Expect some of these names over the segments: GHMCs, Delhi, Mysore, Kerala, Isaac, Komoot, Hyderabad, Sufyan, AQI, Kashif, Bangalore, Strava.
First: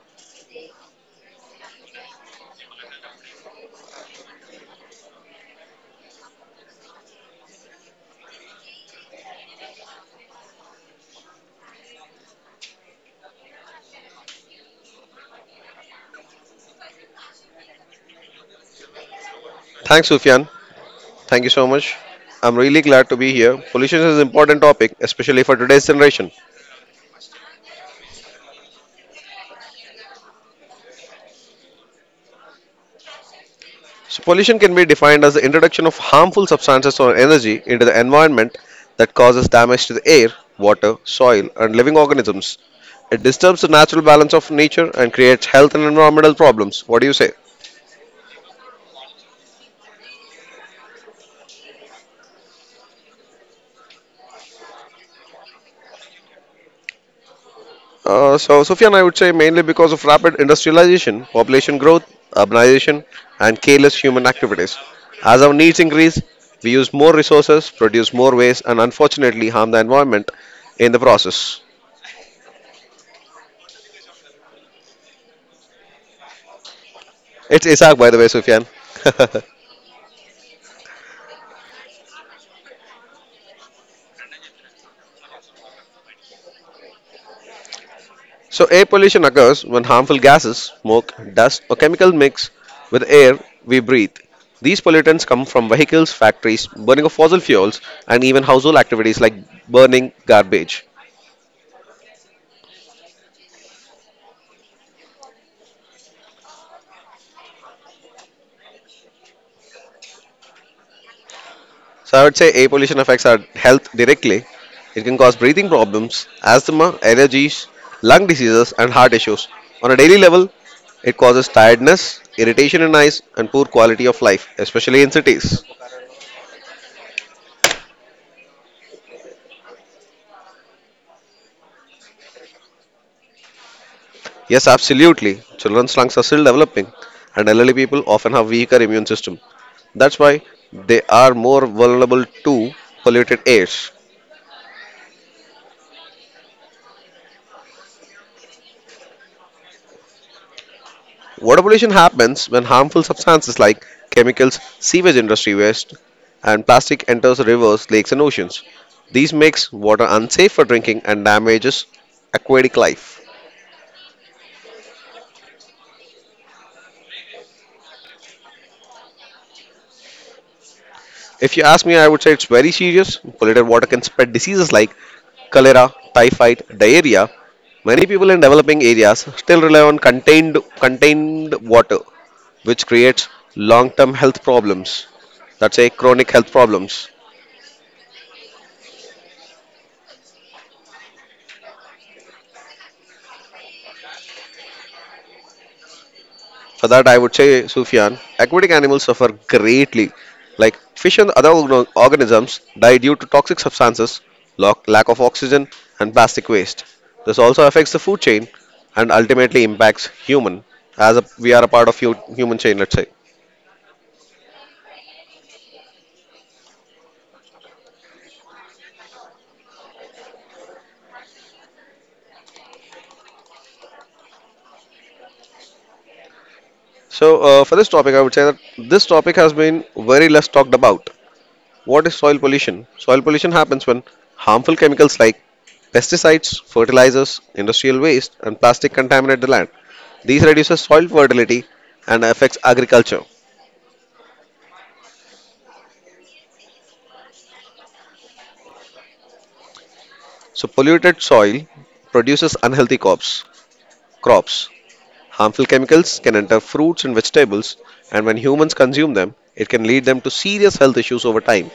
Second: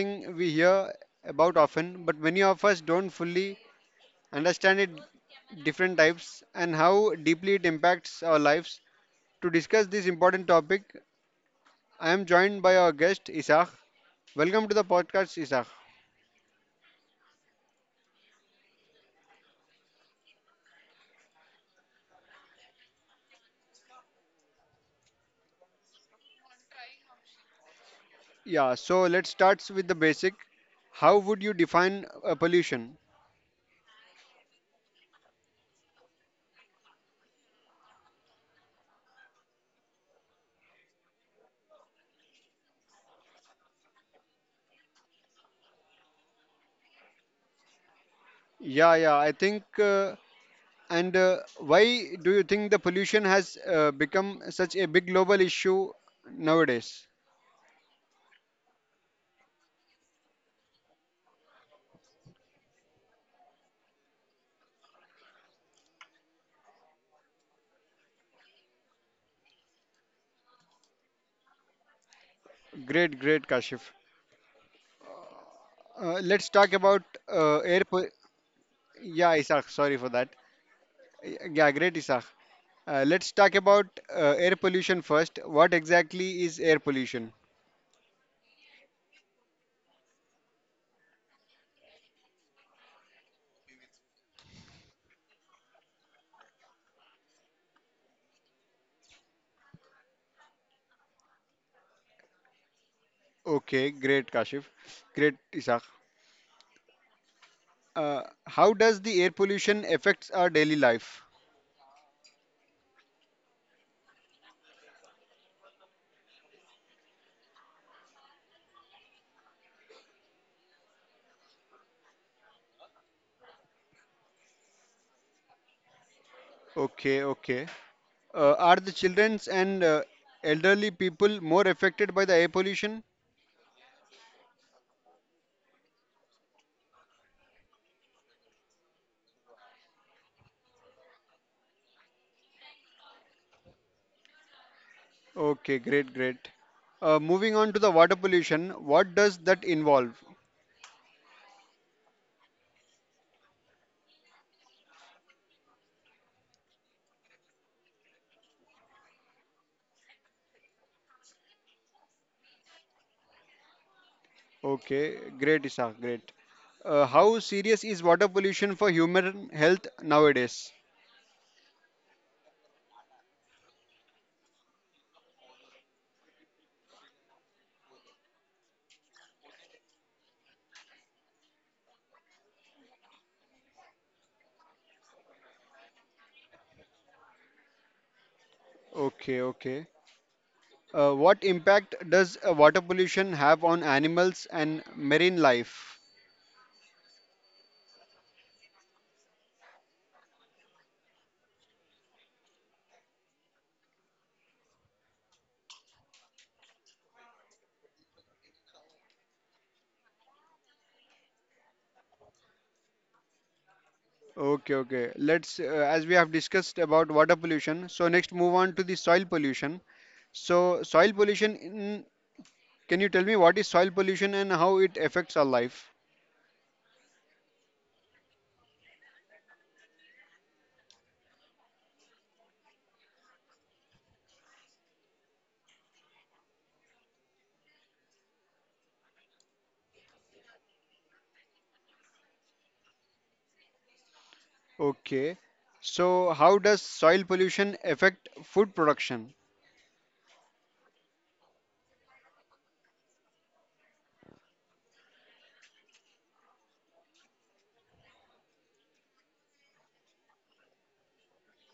something we hear about often, but many of us don't fully understand it different types and how deeply it impacts our lives. To discuss this important topic, I am joined by our guest Isaac. Welcome to the podcast, Isaac. Thanks, Sufyan. Thank you so much. I'm really glad to be here. Pollution is an important topic, especially for today's generation. Yeah, so let's start with the basic. How would you define pollution? So, pollution can be defined as the introduction of harmful substances or energy into the environment that causes damage to the air, water, soil, and living organisms. It disturbs the natural balance of nature and creates health and environmental problems. What do you say? Yeah, yeah, I think. And why do you think the pollution has become such a big global issue nowadays? So, Sufyan, I would say mainly because of rapid industrialization, population growth, urbanization, and careless human activities. As our needs increase, we use more resources, produce more waste, and unfortunately harm the environment in the process. Great, great, Kashif. Let's talk about It's air. Isaac, by the way, Sufyan. Yeah, Isaac, sorry for that. Yeah, great, Isaac. Let's talk about air pollution first. What exactly is air pollution? So, air pollution occurs when harmful gases, smoke, dust, or chemical mix with air we breathe. These pollutants come from vehicles, factories, burning of fossil fuels, and even household activities like burning garbage. Okay, great, Kashif. Great, Isaac. Uh, how does the air pollution affects our daily life? So I would say air pollution affects our health directly. It can cause breathing problems, asthma, allergies, lung diseases, and heart issues. On a daily level, it causes tiredness, irritation in eyes, and poor quality of life, especially in cities. Okay, okay. Are the childrens and elderly people more affected by the air pollution? Yes, absolutely. Children's lungs are still developing, and elderly people often have weaker immune system. That's why they are more vulnerable to polluted air. Okay, great, great. Moving on to the water pollution, what does that involve? Water pollution happens when harmful substances like chemicals, sewage industry waste, and plastic enters rivers, lakes, and oceans. These makes water unsafe for drinking and damages aquatic life. Okay, great, Isa, great. How serious is water pollution for human health nowadays? If you ask me, I would say it's very serious. Polluted water can spread diseases like cholera, typhoid, diarrhea. Many people in developing areas still rely on contained water, which creates long-term health problems. That's a chronic health problems. Okay, okay. What impact does water pollution have on animals and marine life? For that, I would say, Sufyan, aquatic animals suffer greatly. Like fish and other organisms die due to toxic substances, lack of oxygen, and plastic waste. This also affects the food chain and ultimately impacts human, as a, we are a part of human chain, let's say. Okay, okay. Let's, as we have discussed about water pollution, so next move on to the soil pollution. So, soil pollution, in, can you tell me what is soil pollution and how it affects our life? So, for this topic, I would say that this topic has been very less talked about. What is soil pollution? Soil pollution happens when harmful chemicals like pesticides, fertilizers, industrial waste, and plastic contaminate the land. These reduces soil fertility and affects agriculture. Okay. So, how does soil pollution affect food production? So polluted soil produces unhealthy crops. Crops. Harmful chemicals can enter fruits and vegetables, and when humans consume them, it can lead them to serious health issues over time.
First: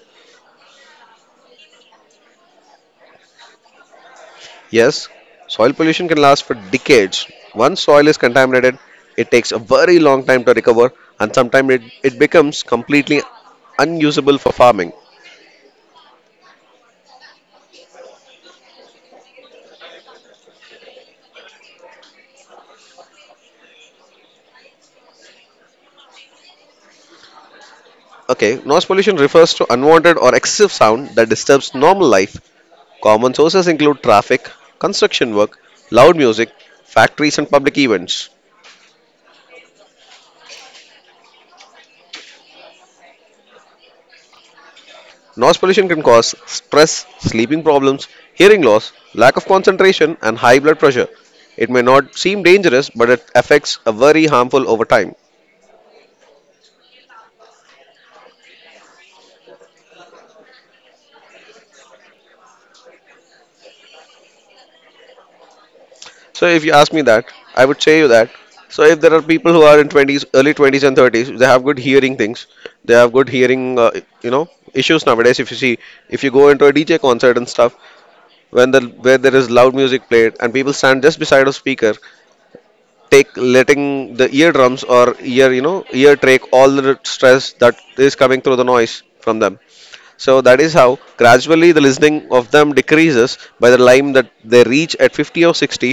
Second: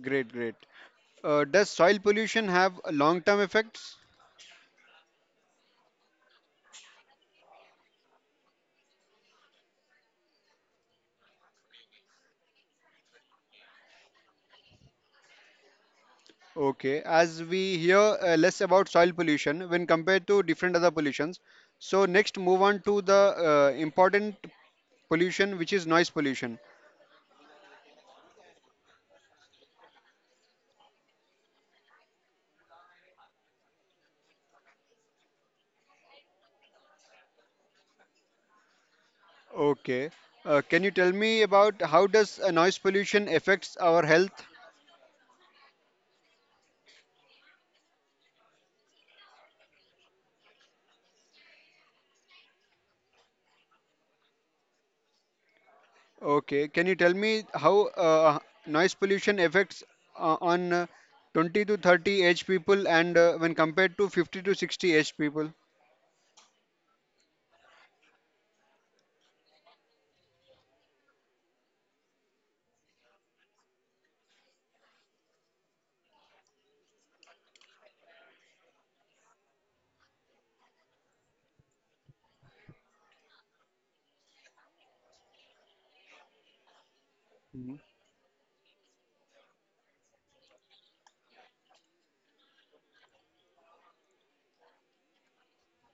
Great, great. Does soil pollution have long-term effects? Yes, soil pollution can last for decades. Once soil is contaminated, it takes a very long time to recover, and sometimes it becomes completely unusable for farming. Okay, as we hear less about soil pollution when compared to different other pollutions. So next move on to the important pollution which is noise pollution. Okay, noise pollution refers to unwanted or excessive sound that disturbs normal life. Common sources include traffic, construction work, loud music, factories, and public events. Okay, can you tell me about how does noise pollution affects our health? Noise pollution can cause stress, sleeping problems, hearing loss, lack of concentration, and high blood pressure. It may not seem dangerous, but it affects a very harmful over time. Okay, can you tell me how noise pollution affects on 20 to 30 age people and when compared to 50 to 60 age people? So, if you ask me that, I would say you that. So, if there are people who are in 20s, early 20s and 30s, they have good hearing things. They have good hearing, you know, issues nowadays. If you see, if you go into a DJ concert and stuff, when the where there is loud music played and people stand just beside a speaker, take letting the eardrums or ear, you know, ear trach all the stress that is coming through the noise from them. So that is how gradually the listening of them decreases by the time that they reach at 50 or 60.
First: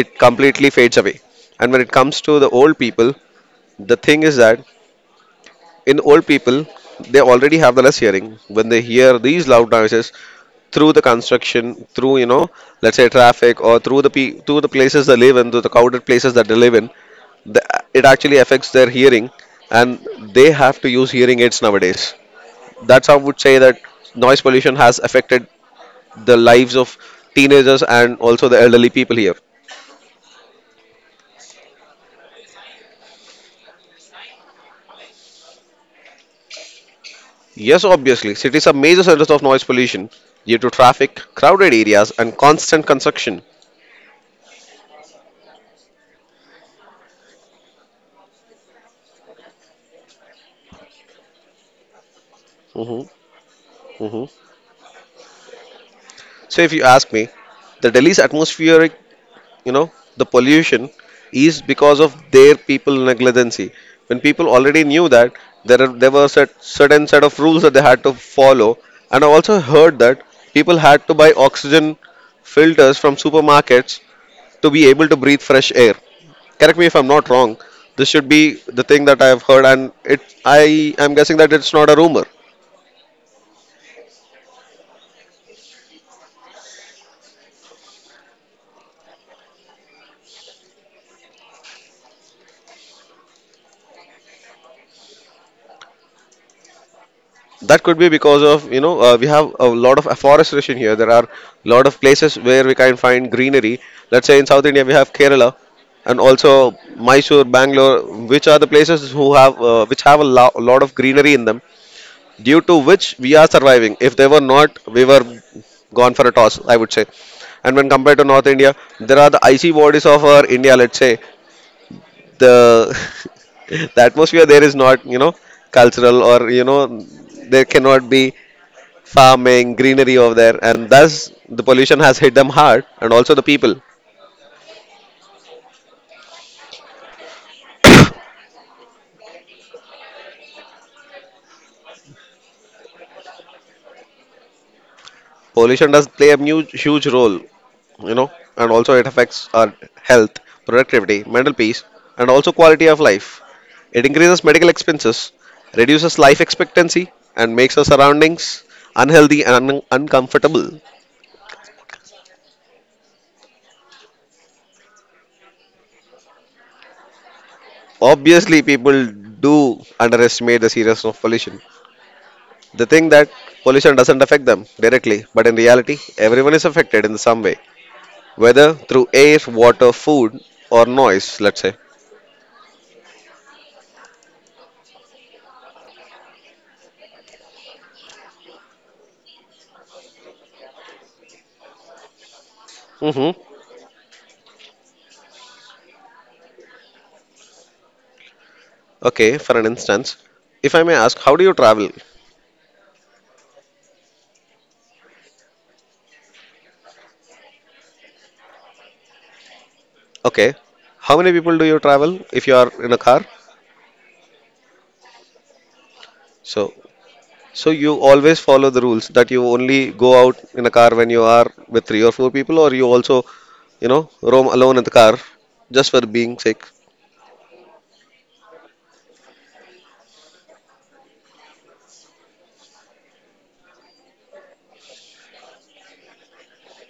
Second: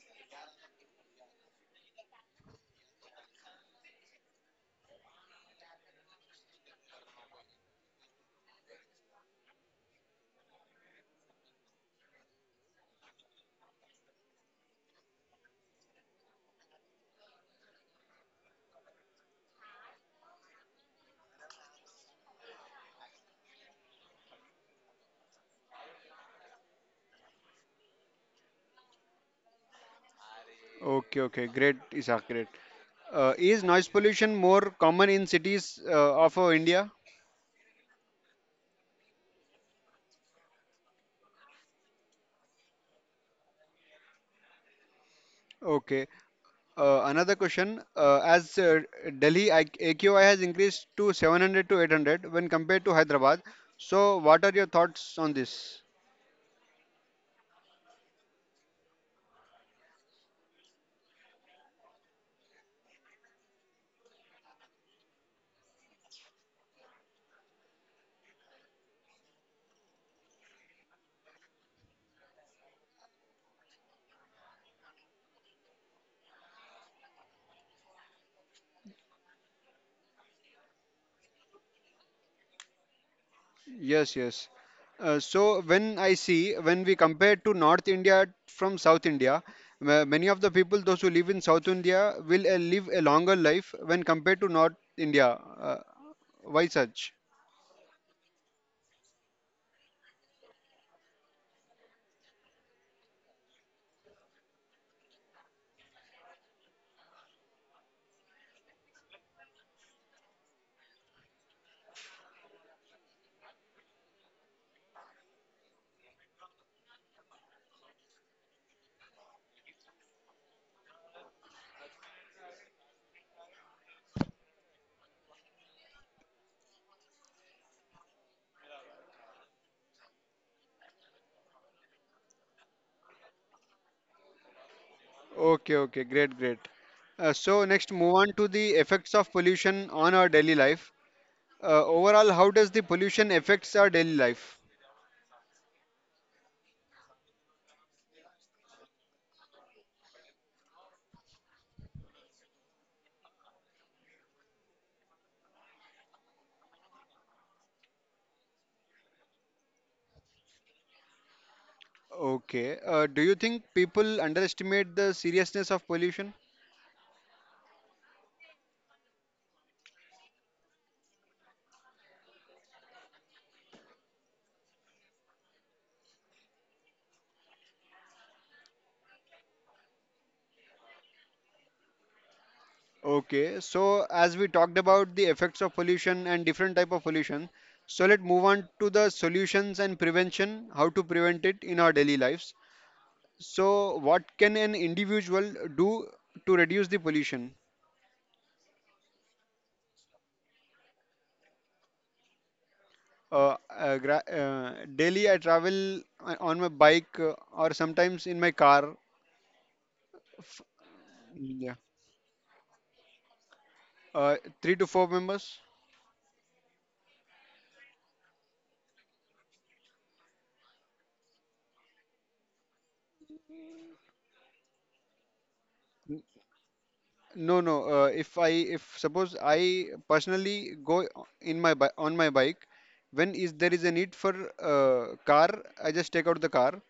It completely fades away. And when it comes to the old people, the thing is that in old people, they already have the less hearing. When they hear these loud noises through the construction, through, you know, let's say traffic or through the through the places they live in, through the crowded places that they live in, the, it actually affects their hearing, and they have to use hearing aids nowadays. That's how I would say that noise pollution has affected the lives of teenagers and also the elderly people here. Okay, okay, great, Isaac, great. Is noise pollution more common in cities of India? Yes, obviously, cities are major centers of noise pollution due to traffic, crowded areas, and constant construction. Okay. Another question. As Delhi AQI has increased to 700 to 800 when compared to hmm Hyderabad, so hmm what are your thoughts on this? So, if you ask me, the Delhi's atmospheric, you know, the pollution is because of their people negligency. When people already knew that there were certain set of rules that they had to follow, and I also heard that people had to buy oxygen filters from supermarkets to be able to breathe fresh air. Correct me if I'm not wrong. This should be the thing that I have heard, and it I am guessing that it's not a rumor. Yes, yes. So when I see, when we compare to North India from South India, many of the people, those who live in South India, will live a longer life when compared to North India. Why such? That could be because of, you know, we have a lot of afforestation here. There are a lot of places where we can find greenery. Let's say in South India, we have Kerala and also Mysore, Bangalore, which are the places who have, which have a lot of greenery in them, due to which we are surviving. If they were not, we were gone for a toss, I would say. And when compared to North India, there are the icy bodies of our India, let's say. The, the atmosphere there is not, you know, cultural or, you know, there cannot be farming, greenery over there, and thus the pollution has hit them hard, and also the people. Okay, okay, great, great. So next, move on to the effects of pollution on our daily life. Overall, how does the pollution affects our daily life? Pollution does play a huge, huge role, you know, and also it affects our health, productivity, mental peace, and also quality of life. It increases medical expenses, reduces life expectancy, and makes our surroundings unhealthy and uncomfortable. Okay. Do you think people underestimate the seriousness of pollution? Obviously, people do underestimate the seriousness of pollution. They think that pollution doesn't affect them directly, but in reality, everyone is affected in some way, whether through air, water, food, or noise, let's say. Okay. So as we talked about the effects of pollution and different type of pollution, so let's move on to the solutions and prevention, how to prevent it in our daily lives. Hmm. So what can an individual do to reduce the pollution? Okay, for an instance, if I may ask, how do you travel? Daily I travel on my bike or sometimes in my car. Okay, how many people do Yeah, you travel if you are in a car? uh, three to four members. So, so you always follow the rules that you only go out in a car when you are with three or four people, or you also, you know, roam alone in the car just for being sick. No, no. If suppose I personally go in on my bike, when is there is a need for car, I just take out the car.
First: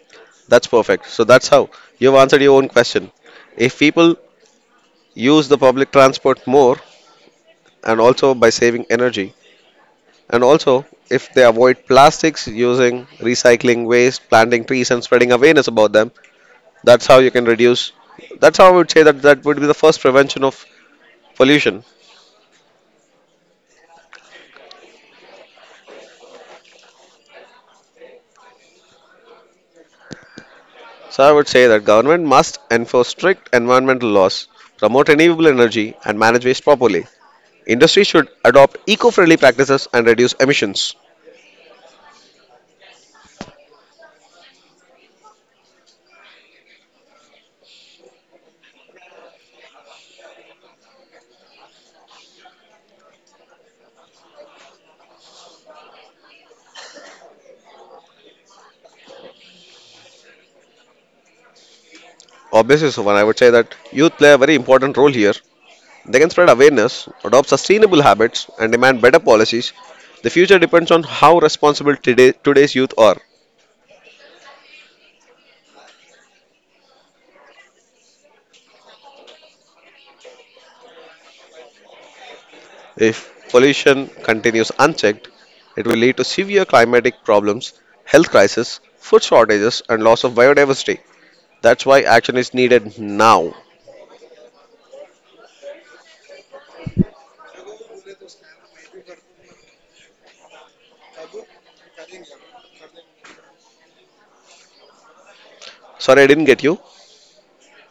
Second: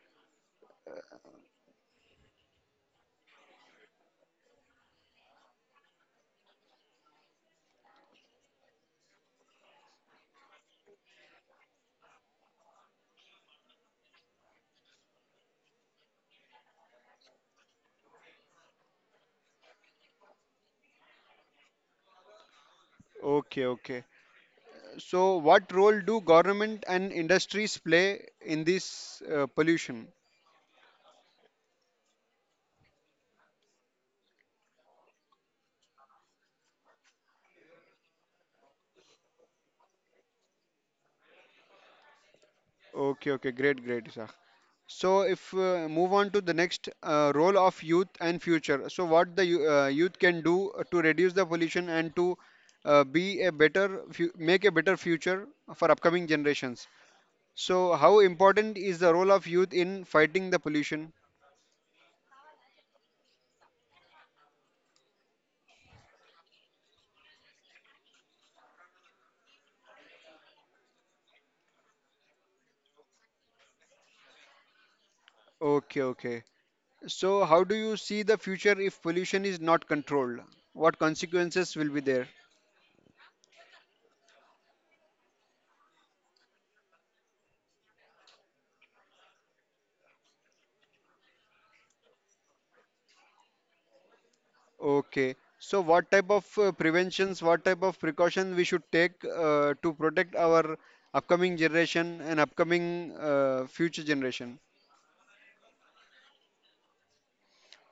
That's perfect. So that's how you've answered your own question. If people use the public transport more and also by saving energy. And also, if they avoid plastics, using recycling waste, planting trees, and spreading awareness about them, that's how you can reduce. That's how I would say that that would be the first prevention of pollution. Okay, okay. So what role do government and industries play in this pollution? So I would say that government must enforce strict environmental laws, promote renewable energy, and manage waste properly. Industry should adopt eco-friendly practices and reduce emissions. Okay, okay. Great, great, Isaac. So if move on to the next role of youth and future. So what the youth can do to reduce the pollution and to be a make a better future for upcoming generations. So how important is the role of youth in fighting the pollution? Obviously, Suvan, I would say that youth play a very important role here. They can spread awareness, adopt sustainable habits, and demand better policies. The future depends on how responsible today's youth are. Okay, okay. So how do you see the future if pollution is not controlled? What consequences will be there? If pollution continues unchecked, it will lead to severe climatic problems, health crisis, food shortages, and loss of biodiversity. That's why action is needed now. Okay. So what type of preventions, what type of precaution we should take to protect our upcoming generation and upcoming future generation? Sorry, I didn't get you.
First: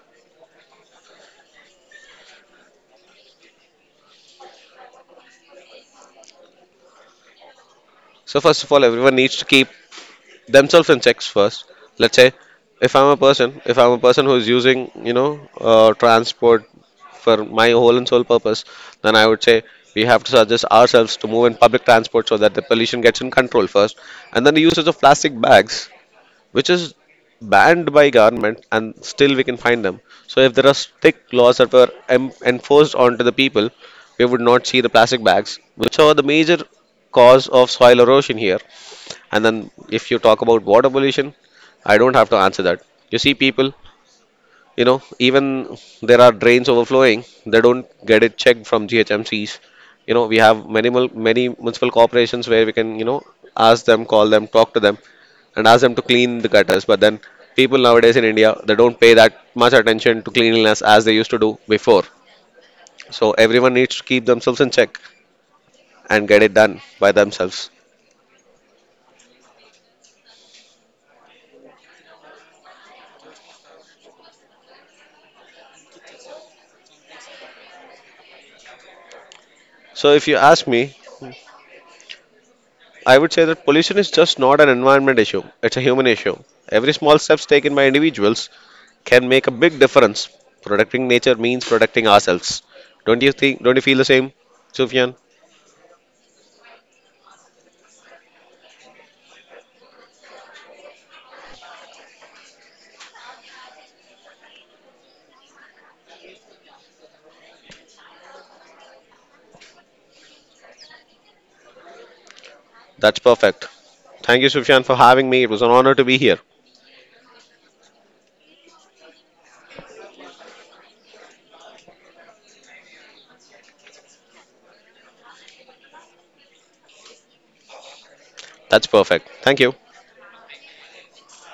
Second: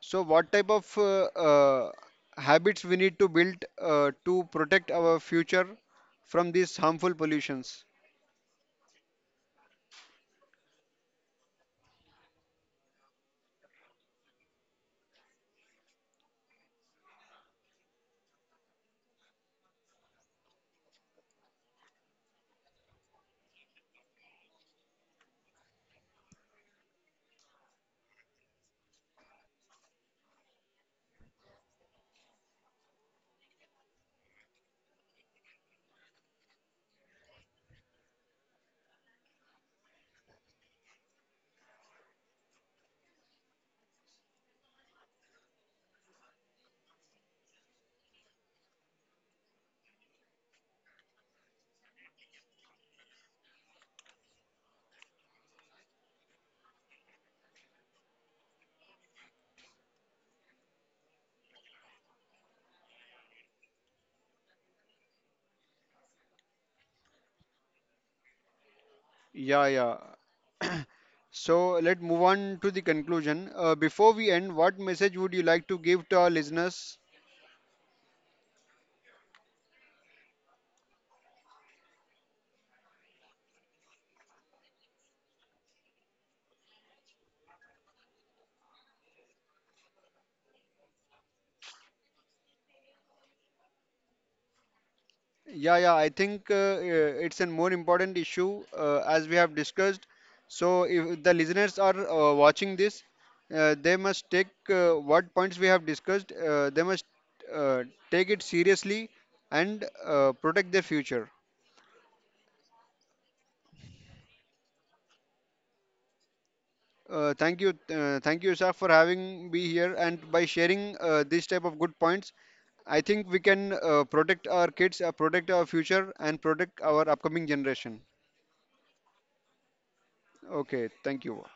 So what type of habits we need to build to protect our future from these harmful pollutions? So, first of all, everyone needs to keep themselves in checks first. Let's say if I'm a person who is using, you know, transport for my whole and sole purpose, then I would say we have to suggest ourselves to move in public transport so that the pollution gets in control first. And then the usage of plastic bags, which is banned by government and still we can find them. So if there are strict laws that were enforced onto the people, we would not see the plastic bags, which are the major cause of soil erosion here. And then if you talk about water pollution, I don't have to answer that. You see people, you know, even there are drains overflowing, they don't get it checked from GHMCs. You know, we have many many municipal corporations where we can, you know, ask them, call them, talk to them, and ask them to clean the gutters. But then people nowadays in India, they don't pay that much attention to cleanliness as they used to do before. So everyone needs to keep themselves in check and get it done by themselves. Yeah, yeah. So let's move on to the conclusion. Before we end, what message would you like to give to our listeners. So if you ask me, I would say that pollution is just not an environment issue, it's a human issue. Every small steps taken by individuals can make a big difference. Protecting nature means protecting ourselves. Don't you feel the same, Sufyan? Yeah, yeah, I think it's a more important issue as we have discussed. So, if the listeners are watching this, they must take what points we have discussed, they must uh, take it seriously and protect their future. That's perfect. Thank you, Sufyan, for having me. It was an honor to be here. Thank you, thank you, Saf, for having me here and by sharing this type of good points. I think we can protect our kids, protect our future, and protect our upcoming generation. That's perfect. Thank you. Okay, thank you.